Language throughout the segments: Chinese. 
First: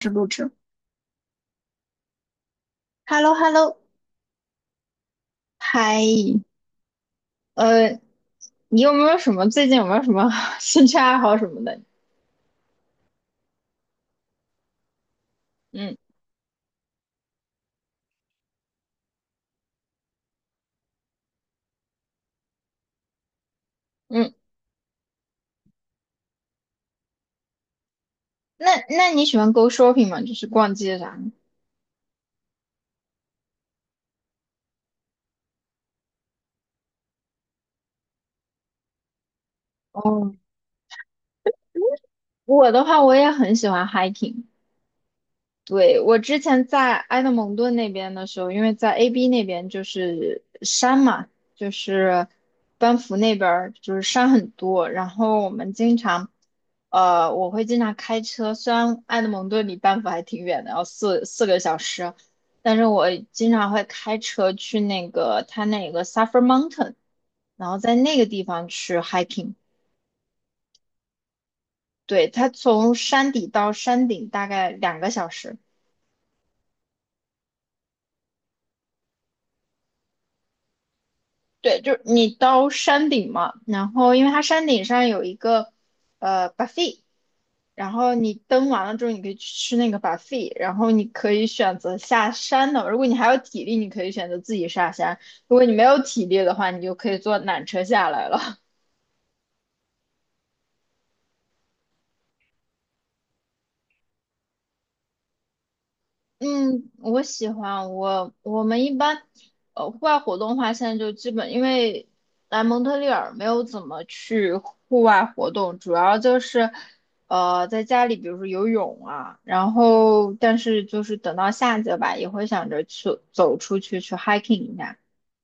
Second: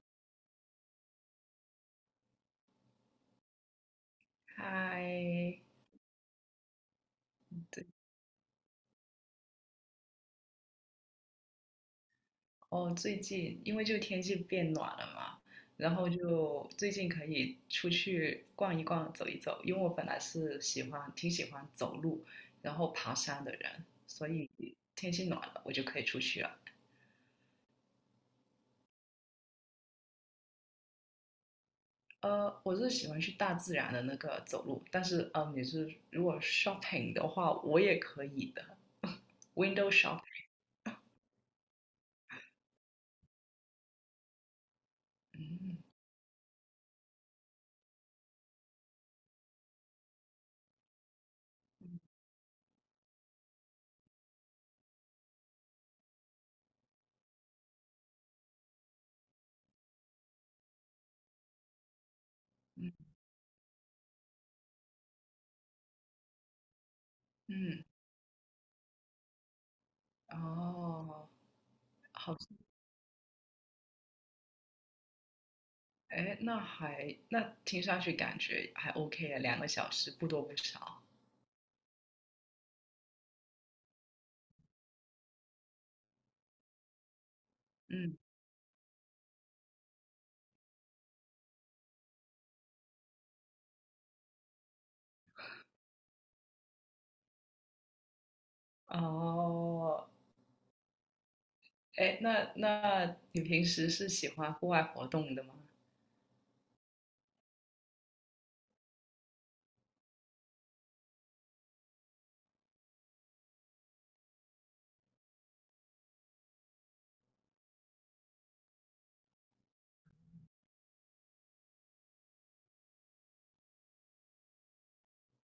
是录制。h e l l o h e l l o 嗨，嗨，对，呃，你有没有什么最近有没有什么 兴趣爱好什么的？哦，最近因为就天气变暖了嘛，然嗯后就最近可以出去逛一逛、走一走，因为我本来是挺喜欢走路，然后爬山的人，所嗯，以天气暖了，我就可以出去了。那你喜欢 go shopping 吗？就是逛街啥的。我是喜欢去大自然的那个走路，但是你是如果 shopping 的话，我也可以的 ，window shop。哦，我的话，我也很喜欢 hiking。对，我之前在埃德蒙顿那边的时候，因为在 AB 那边就是山嘛，就是班夫那边儿就是山很多，然后我会经常开车，虽然埃德蒙顿离班夫还挺远的，要4个小时，但是我经常会开车去那个它那个 Suffer Mountain,然后嗯，在那个地方去 hiking。哦，对，好。它从山底到山顶大概两个小时。哎，那听上去感觉还 OK 啊，2个小时不多不少。对，就是你到山顶嘛，然后因为它山顶上有一个buffet,然后嗯，你登完了之后，你可以去吃那个 buffet,然后你可以选择下山的。如果你还有体力，你可以选择自己下山；如果你没有体力的话，你就可以坐缆车下来了。哦，哎，那你平时是喜欢户外活动的吗？嗯，我喜欢我我们一般，户外活动的话，现在就基本因为来蒙特利尔没有怎么去户外活动，主要就是在家里，比如说游泳啊，然后但是就是等到夏季吧，也会想着去走出去去 hiking 一下。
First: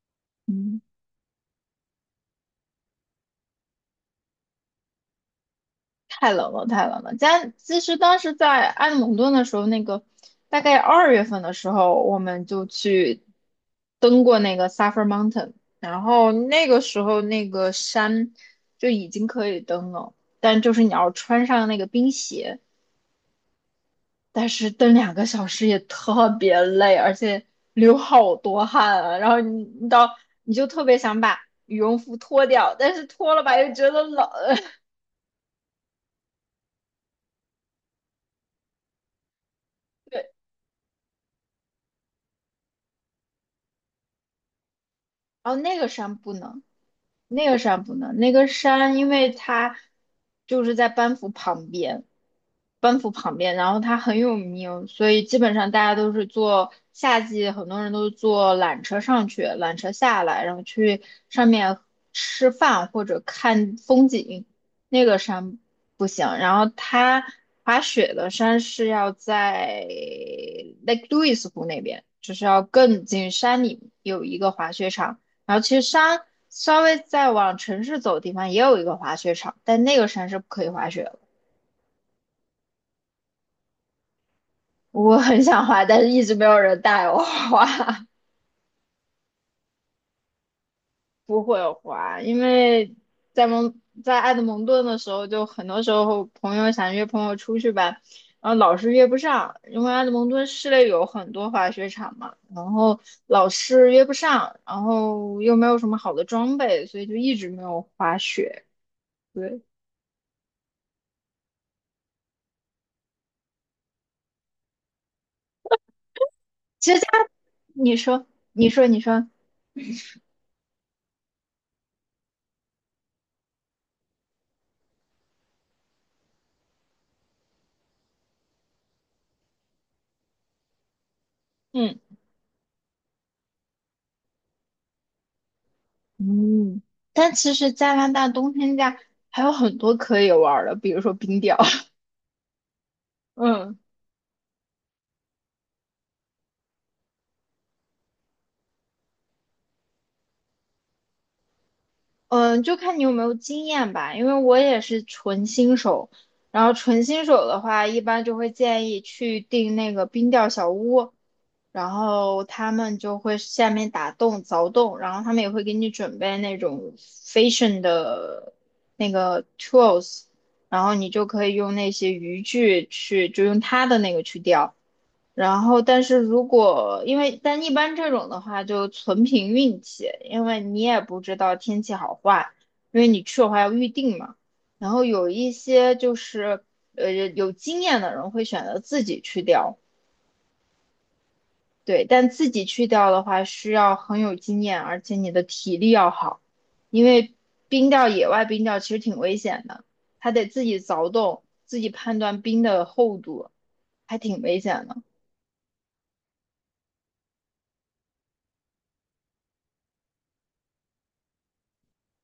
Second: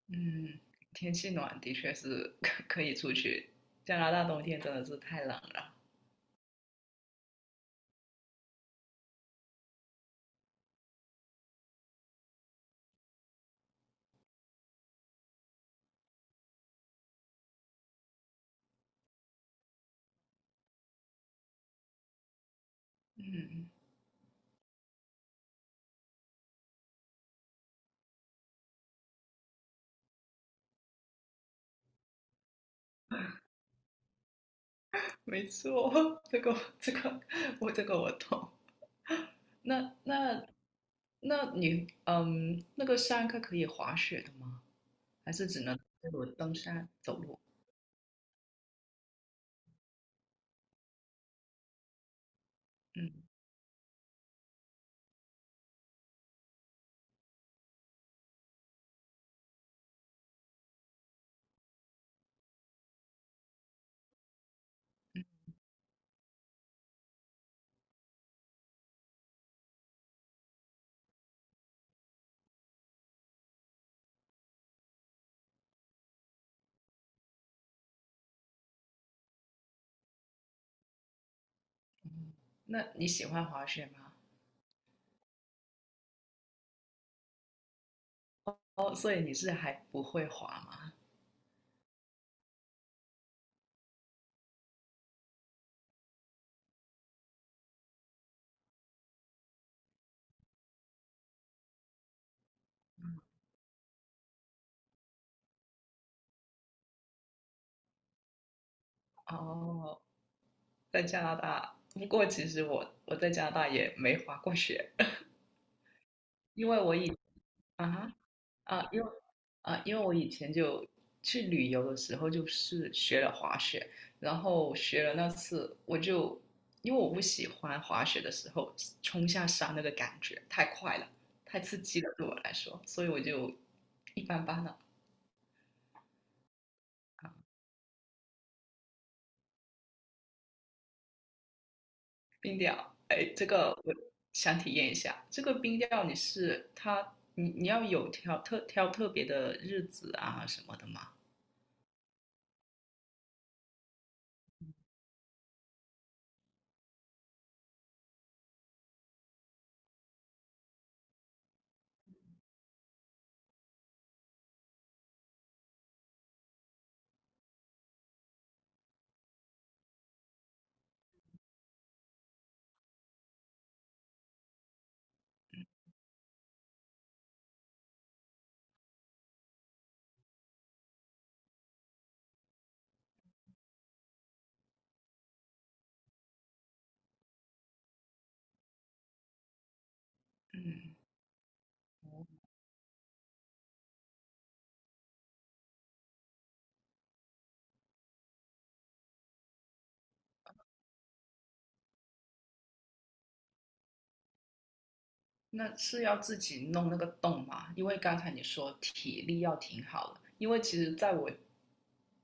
嗯，嗯。天气暖的确是 可以出去。加拿大冬天真的是太冷了。太冷了，太冷了。家其实当时在埃德蒙顿的时候，那个大概2月份的时候，我们就去登过那个 Suffer Mountain,然后那个时候那个山就已经可以登了，但就是你要穿上那个冰鞋，但是登两个小时也特别累，而且流好多汗啊。然后你就特别想把羽绒服脱掉，但是脱了吧又觉得冷。没错，这个这个我这个我懂。那对，那那你那个山它可以滑雪的吗？还是然后只能那个山只不登能。山走路？那个山不能，那个山因为它就是在班夫旁边，班夫嗯。旁边，然后它很有名，所以基本上大家都是坐夏季，很多人都是坐缆车上去，缆车下来，然后去上面吃饭或者看风景。那个山不行，然后它滑雪的山是要在 Lake Louise 湖那边，就是要更进山里有一个滑雪场。然后其实山稍微再往城市走的地方也有一个滑雪场，但那个山是不可以滑雪的。那你喜欢滑雪吗？我很想滑，但是一直没有人带我滑。哦，所以你是还不会滑吗？不会滑，因为在埃德蒙顿的时候，就很多时候朋友想约朋友出去吧，然后老是约不上，因为埃德蒙顿市内有很多滑雪场嘛，然后老是约不上，然后又没有什么好的装备，所以就一直没有滑雪。对。哦，在加拿大，不过其实我在加拿大也没滑过雪，因为其我实以他，啊你哈说，你说，啊，你因为说。因为我以前就去旅游的时候就是学了滑雪，然后学了那次我就因为我不喜欢滑雪的时候冲下山那个感觉太快了，太刺嗯激了对我来说，所以我就一般般了。嗯，但其实加拿大冬天家还有很多可以玩儿的，比如说冰钓。冰钓，哎，这个嗯我想体验一下。这个冰钓你是它，你你要有挑特挑特别的日子啊什么的吗？嗯，就看你有没有经验吧。因为我也是纯新手，然后纯新手的话，一般就会建议去订那个冰钓小屋，然后他们就会下面打洞凿洞，然后他们也会给你准备那种 fishing 的那个 tools,然后你就可以用那些渔具去，就用他的那个去钓。然后，但是如果因为但一般这种的话，就纯凭运气，因为你也不知道天气好坏，因为你去的话要预定嘛。然后有一些就是有经验的人会选择自己去钓。嗯，对，但自己去钓的话需要很有经验，而且你的体力要好，因为冰钓野外冰钓其实挺危险的，还得自己凿洞，自己判断冰的厚度，还挺危险的。那是要自己弄那个洞吗？因为刚才你说体力要挺好的，因为其实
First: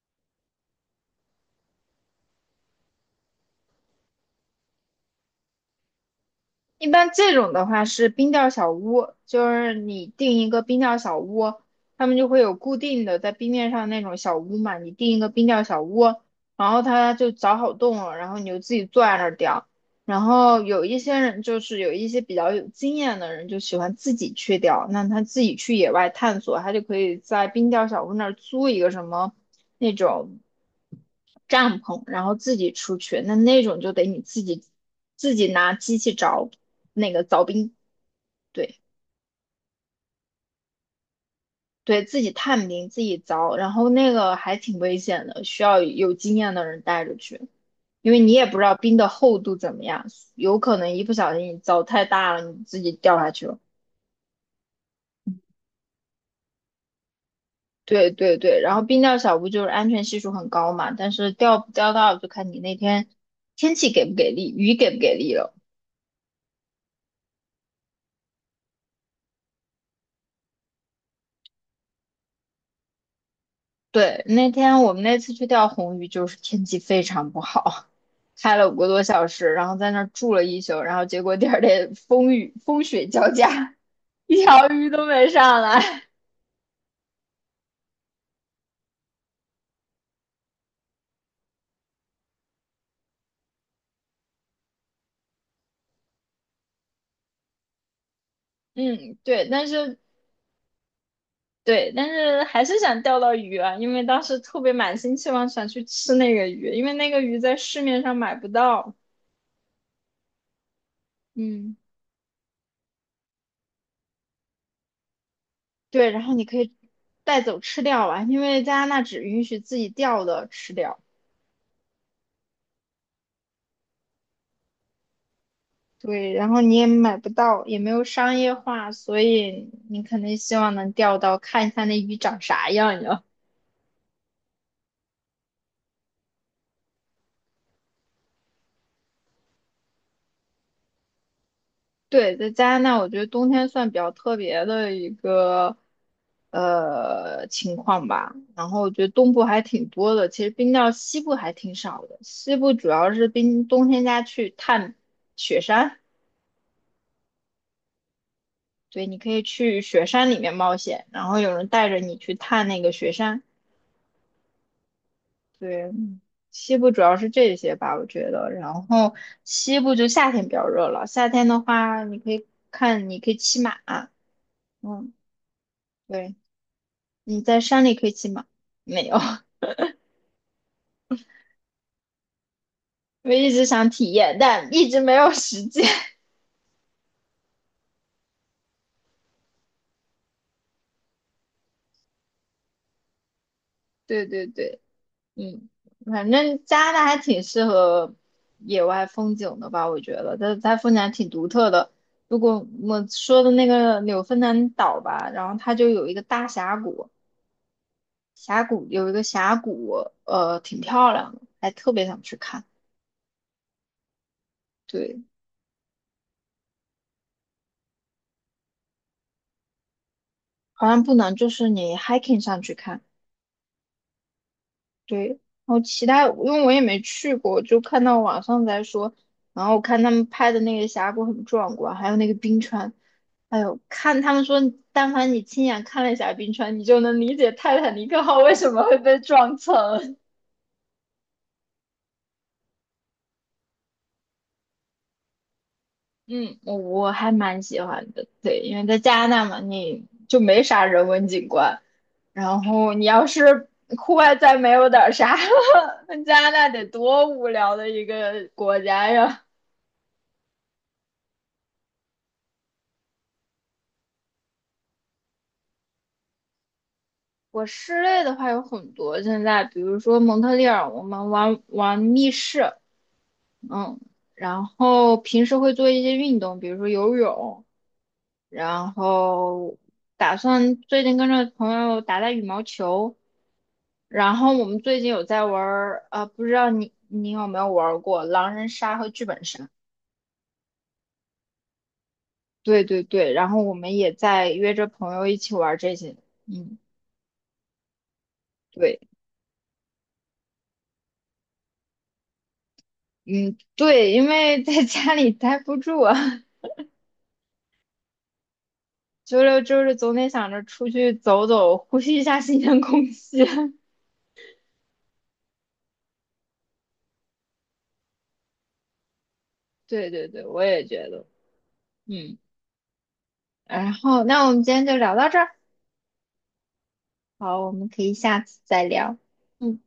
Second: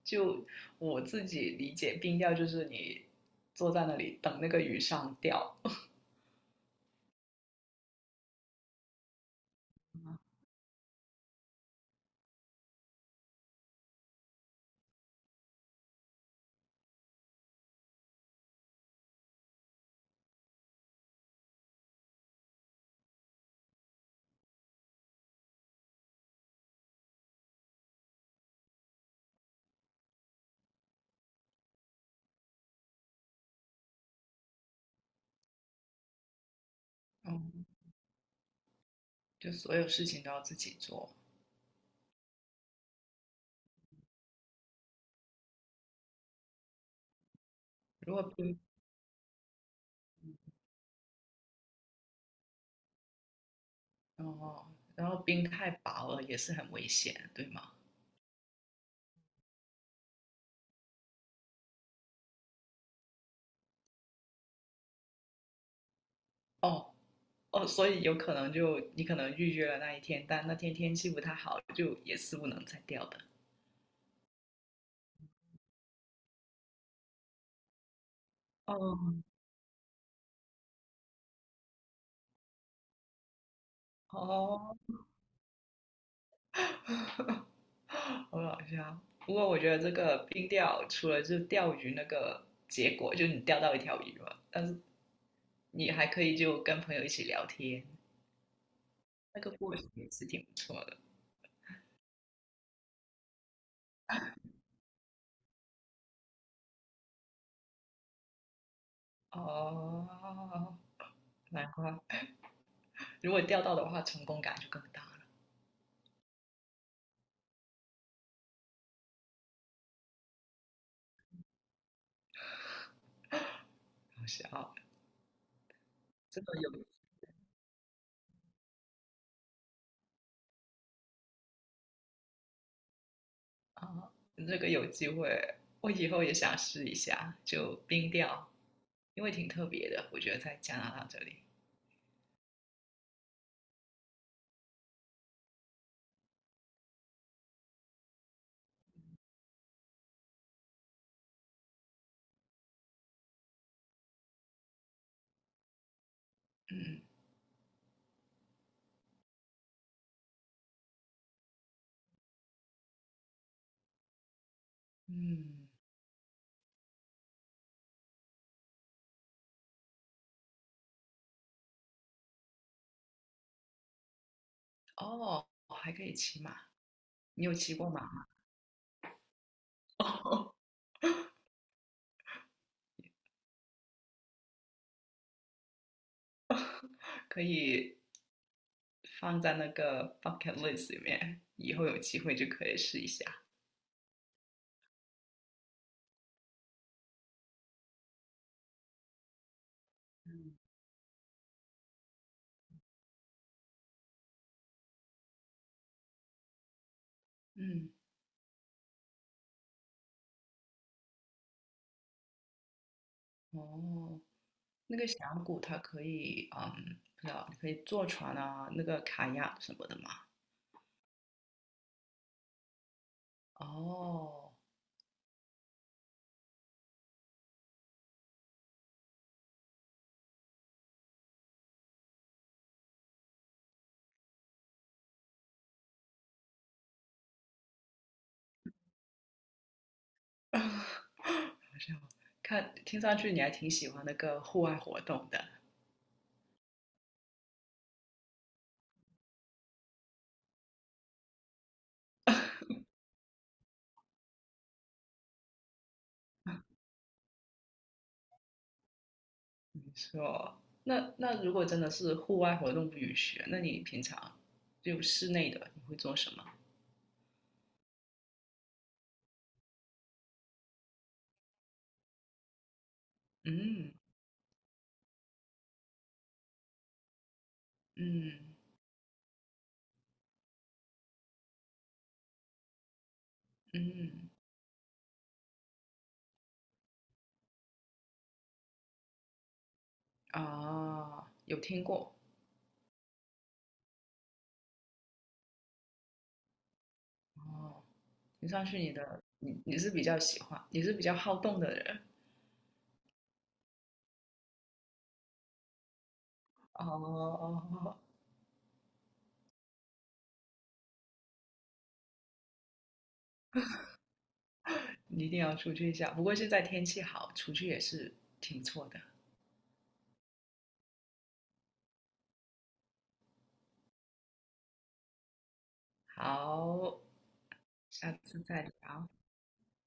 就我自己理解，冰钓就是你坐在那里等那个鱼上钓，一般这种的话是冰钓小屋，就是你订一个冰钓小屋，他们就会有固定的在冰面上那种小屋嘛，你订一个冰钓小屋，然后他就凿好洞了，然后你就自己坐在那儿钓。然后有一些人就是有一些比较有经验的人就喜欢自己去钓，那他自己去野外探索，他就可以在冰钓小屋那儿租一个什么那种。帐篷，然后自己出去，那种就得你自己拿机器凿那个凿嗯，冰。对 就所有事情都要自己做。对，自己探冰，自己凿，然后那个还挺危险的，需要有经验的人带着去，因如为果你也不冰知道冰的厚度怎么样，有可能一不小心你凿太大了，你自己掉下去了。哦，然后冰太薄了也是很危险，对吗？对对对，然后冰钓小屋就是安全系数很高嘛，但是钓不钓到就看你那天天气给不给力，雨给不给力了。哦，哦，所以有可能就你可能预约了那一天，但那天天气不太好，就也是不能再钓的。对，那天我们那次去钓红鱼，就是天气非常不好，开了五个多哦小时，然后在那儿住了一宿，然后结果第二天风雨风雪交加，一条哦，鱼都没上来。好搞笑。不过我觉得这个冰钓除了就钓鱼那个结果，就是你钓到一条鱼嘛，但是你还可以就跟朋友一起聊天，嗯，那对，个但过程是也是挺不错的。对，但是还是想钓到鱼啊，因为当时特别满心期望想去吃那个鱼，因为那个鱼在市面上买不到。哦，难嗯，怪如果钓到的话，成功感就更大了。对，然后你可以带走吃掉啊，因为加拿大只允许自己钓的吃掉。好笑，对，这然个后你有也买不到，也没有商业化，所以你肯定希望能钓到，看一下那鱼长啥样呀。啊，这个有机会，我以后也想试一下，就冰钓。因为挺特别的，我觉得在加拿大这里。对，在加拿大，我觉得冬天算比较特别的一个情况吧。然后我觉得东部还挺多的，其实冰到西部还挺少的。西部主要是冰冬天家去探雪山。嗯对，你可以去雪山里面冒险，然后有人带着你去探那个雪山。嗯，对，西部主要是这些吧，我觉得。然后西部就夏天比较热了，夏天的话，你可以看，你可以骑马。嗯，哦，还可以对，骑马，你你有在骑山过里马可以吗？骑马。没有。哦，我一直想体验，但一直没有时间。可以放在那个 bucket list 里面，以后有机会就可以试一下。对对对。嗯，反正加拿大还挺适合野外风景的吧，我觉得它嗯它风景还挺独特的。如果我说的那个纽芬兰岛吧，然后它就有一个大峡谷。嗯，峡谷有一个峡谷，挺漂亮的，还特别想去看。哦，那个对。峡谷它可以，不知道，可以坐船啊，那个卡亚什么的吗？好像不能，就是你 hiking 上去看。哦，对，然后其他，因为我也没去过，就看到网上在说，然后看他们拍的那个峡谷很壮观，还有那个冰川。哎呦，看他们说，但凡你亲眼看了一下冰川，你就能理解泰坦尼克号为什么会被撞沉。看，听上去你还挺喜欢那个户外活动的。我还蛮喜欢的。对，因为在加拿大嘛，你就没啥人文景观。然后你要是户外再没有点啥，那加拿大得多无聊的一个国家呀！是哦，那如果真的是户外活动不允许，那你平常就室内的你会做什么？我室内的话有很多，现在比如说蒙特利尔，我们玩玩密室。嗯嗯，然后平时会做一些运动，比如说游泳，嗯然后打算最近跟着朋友打打羽毛球，嗯，然后我们最近有在玩儿，不知道你有没有玩过狼人杀和剧本杀？啊，有听过对对对，然后我们也在约着朋友一起玩这些。嗯，哦。你上去你对，的，你是比较好动的人嗯，对，因为在家里待不住啊。哦。周六周日总得想着出去走走，呼吸一下新鲜空气。你一定要出去一下。不过现在天气好，出去也是挺错的。对对对，我也觉得。嗯，然后那我们今天就聊到这儿。好，好，我们可下以次下次再再聊。聊。嗯。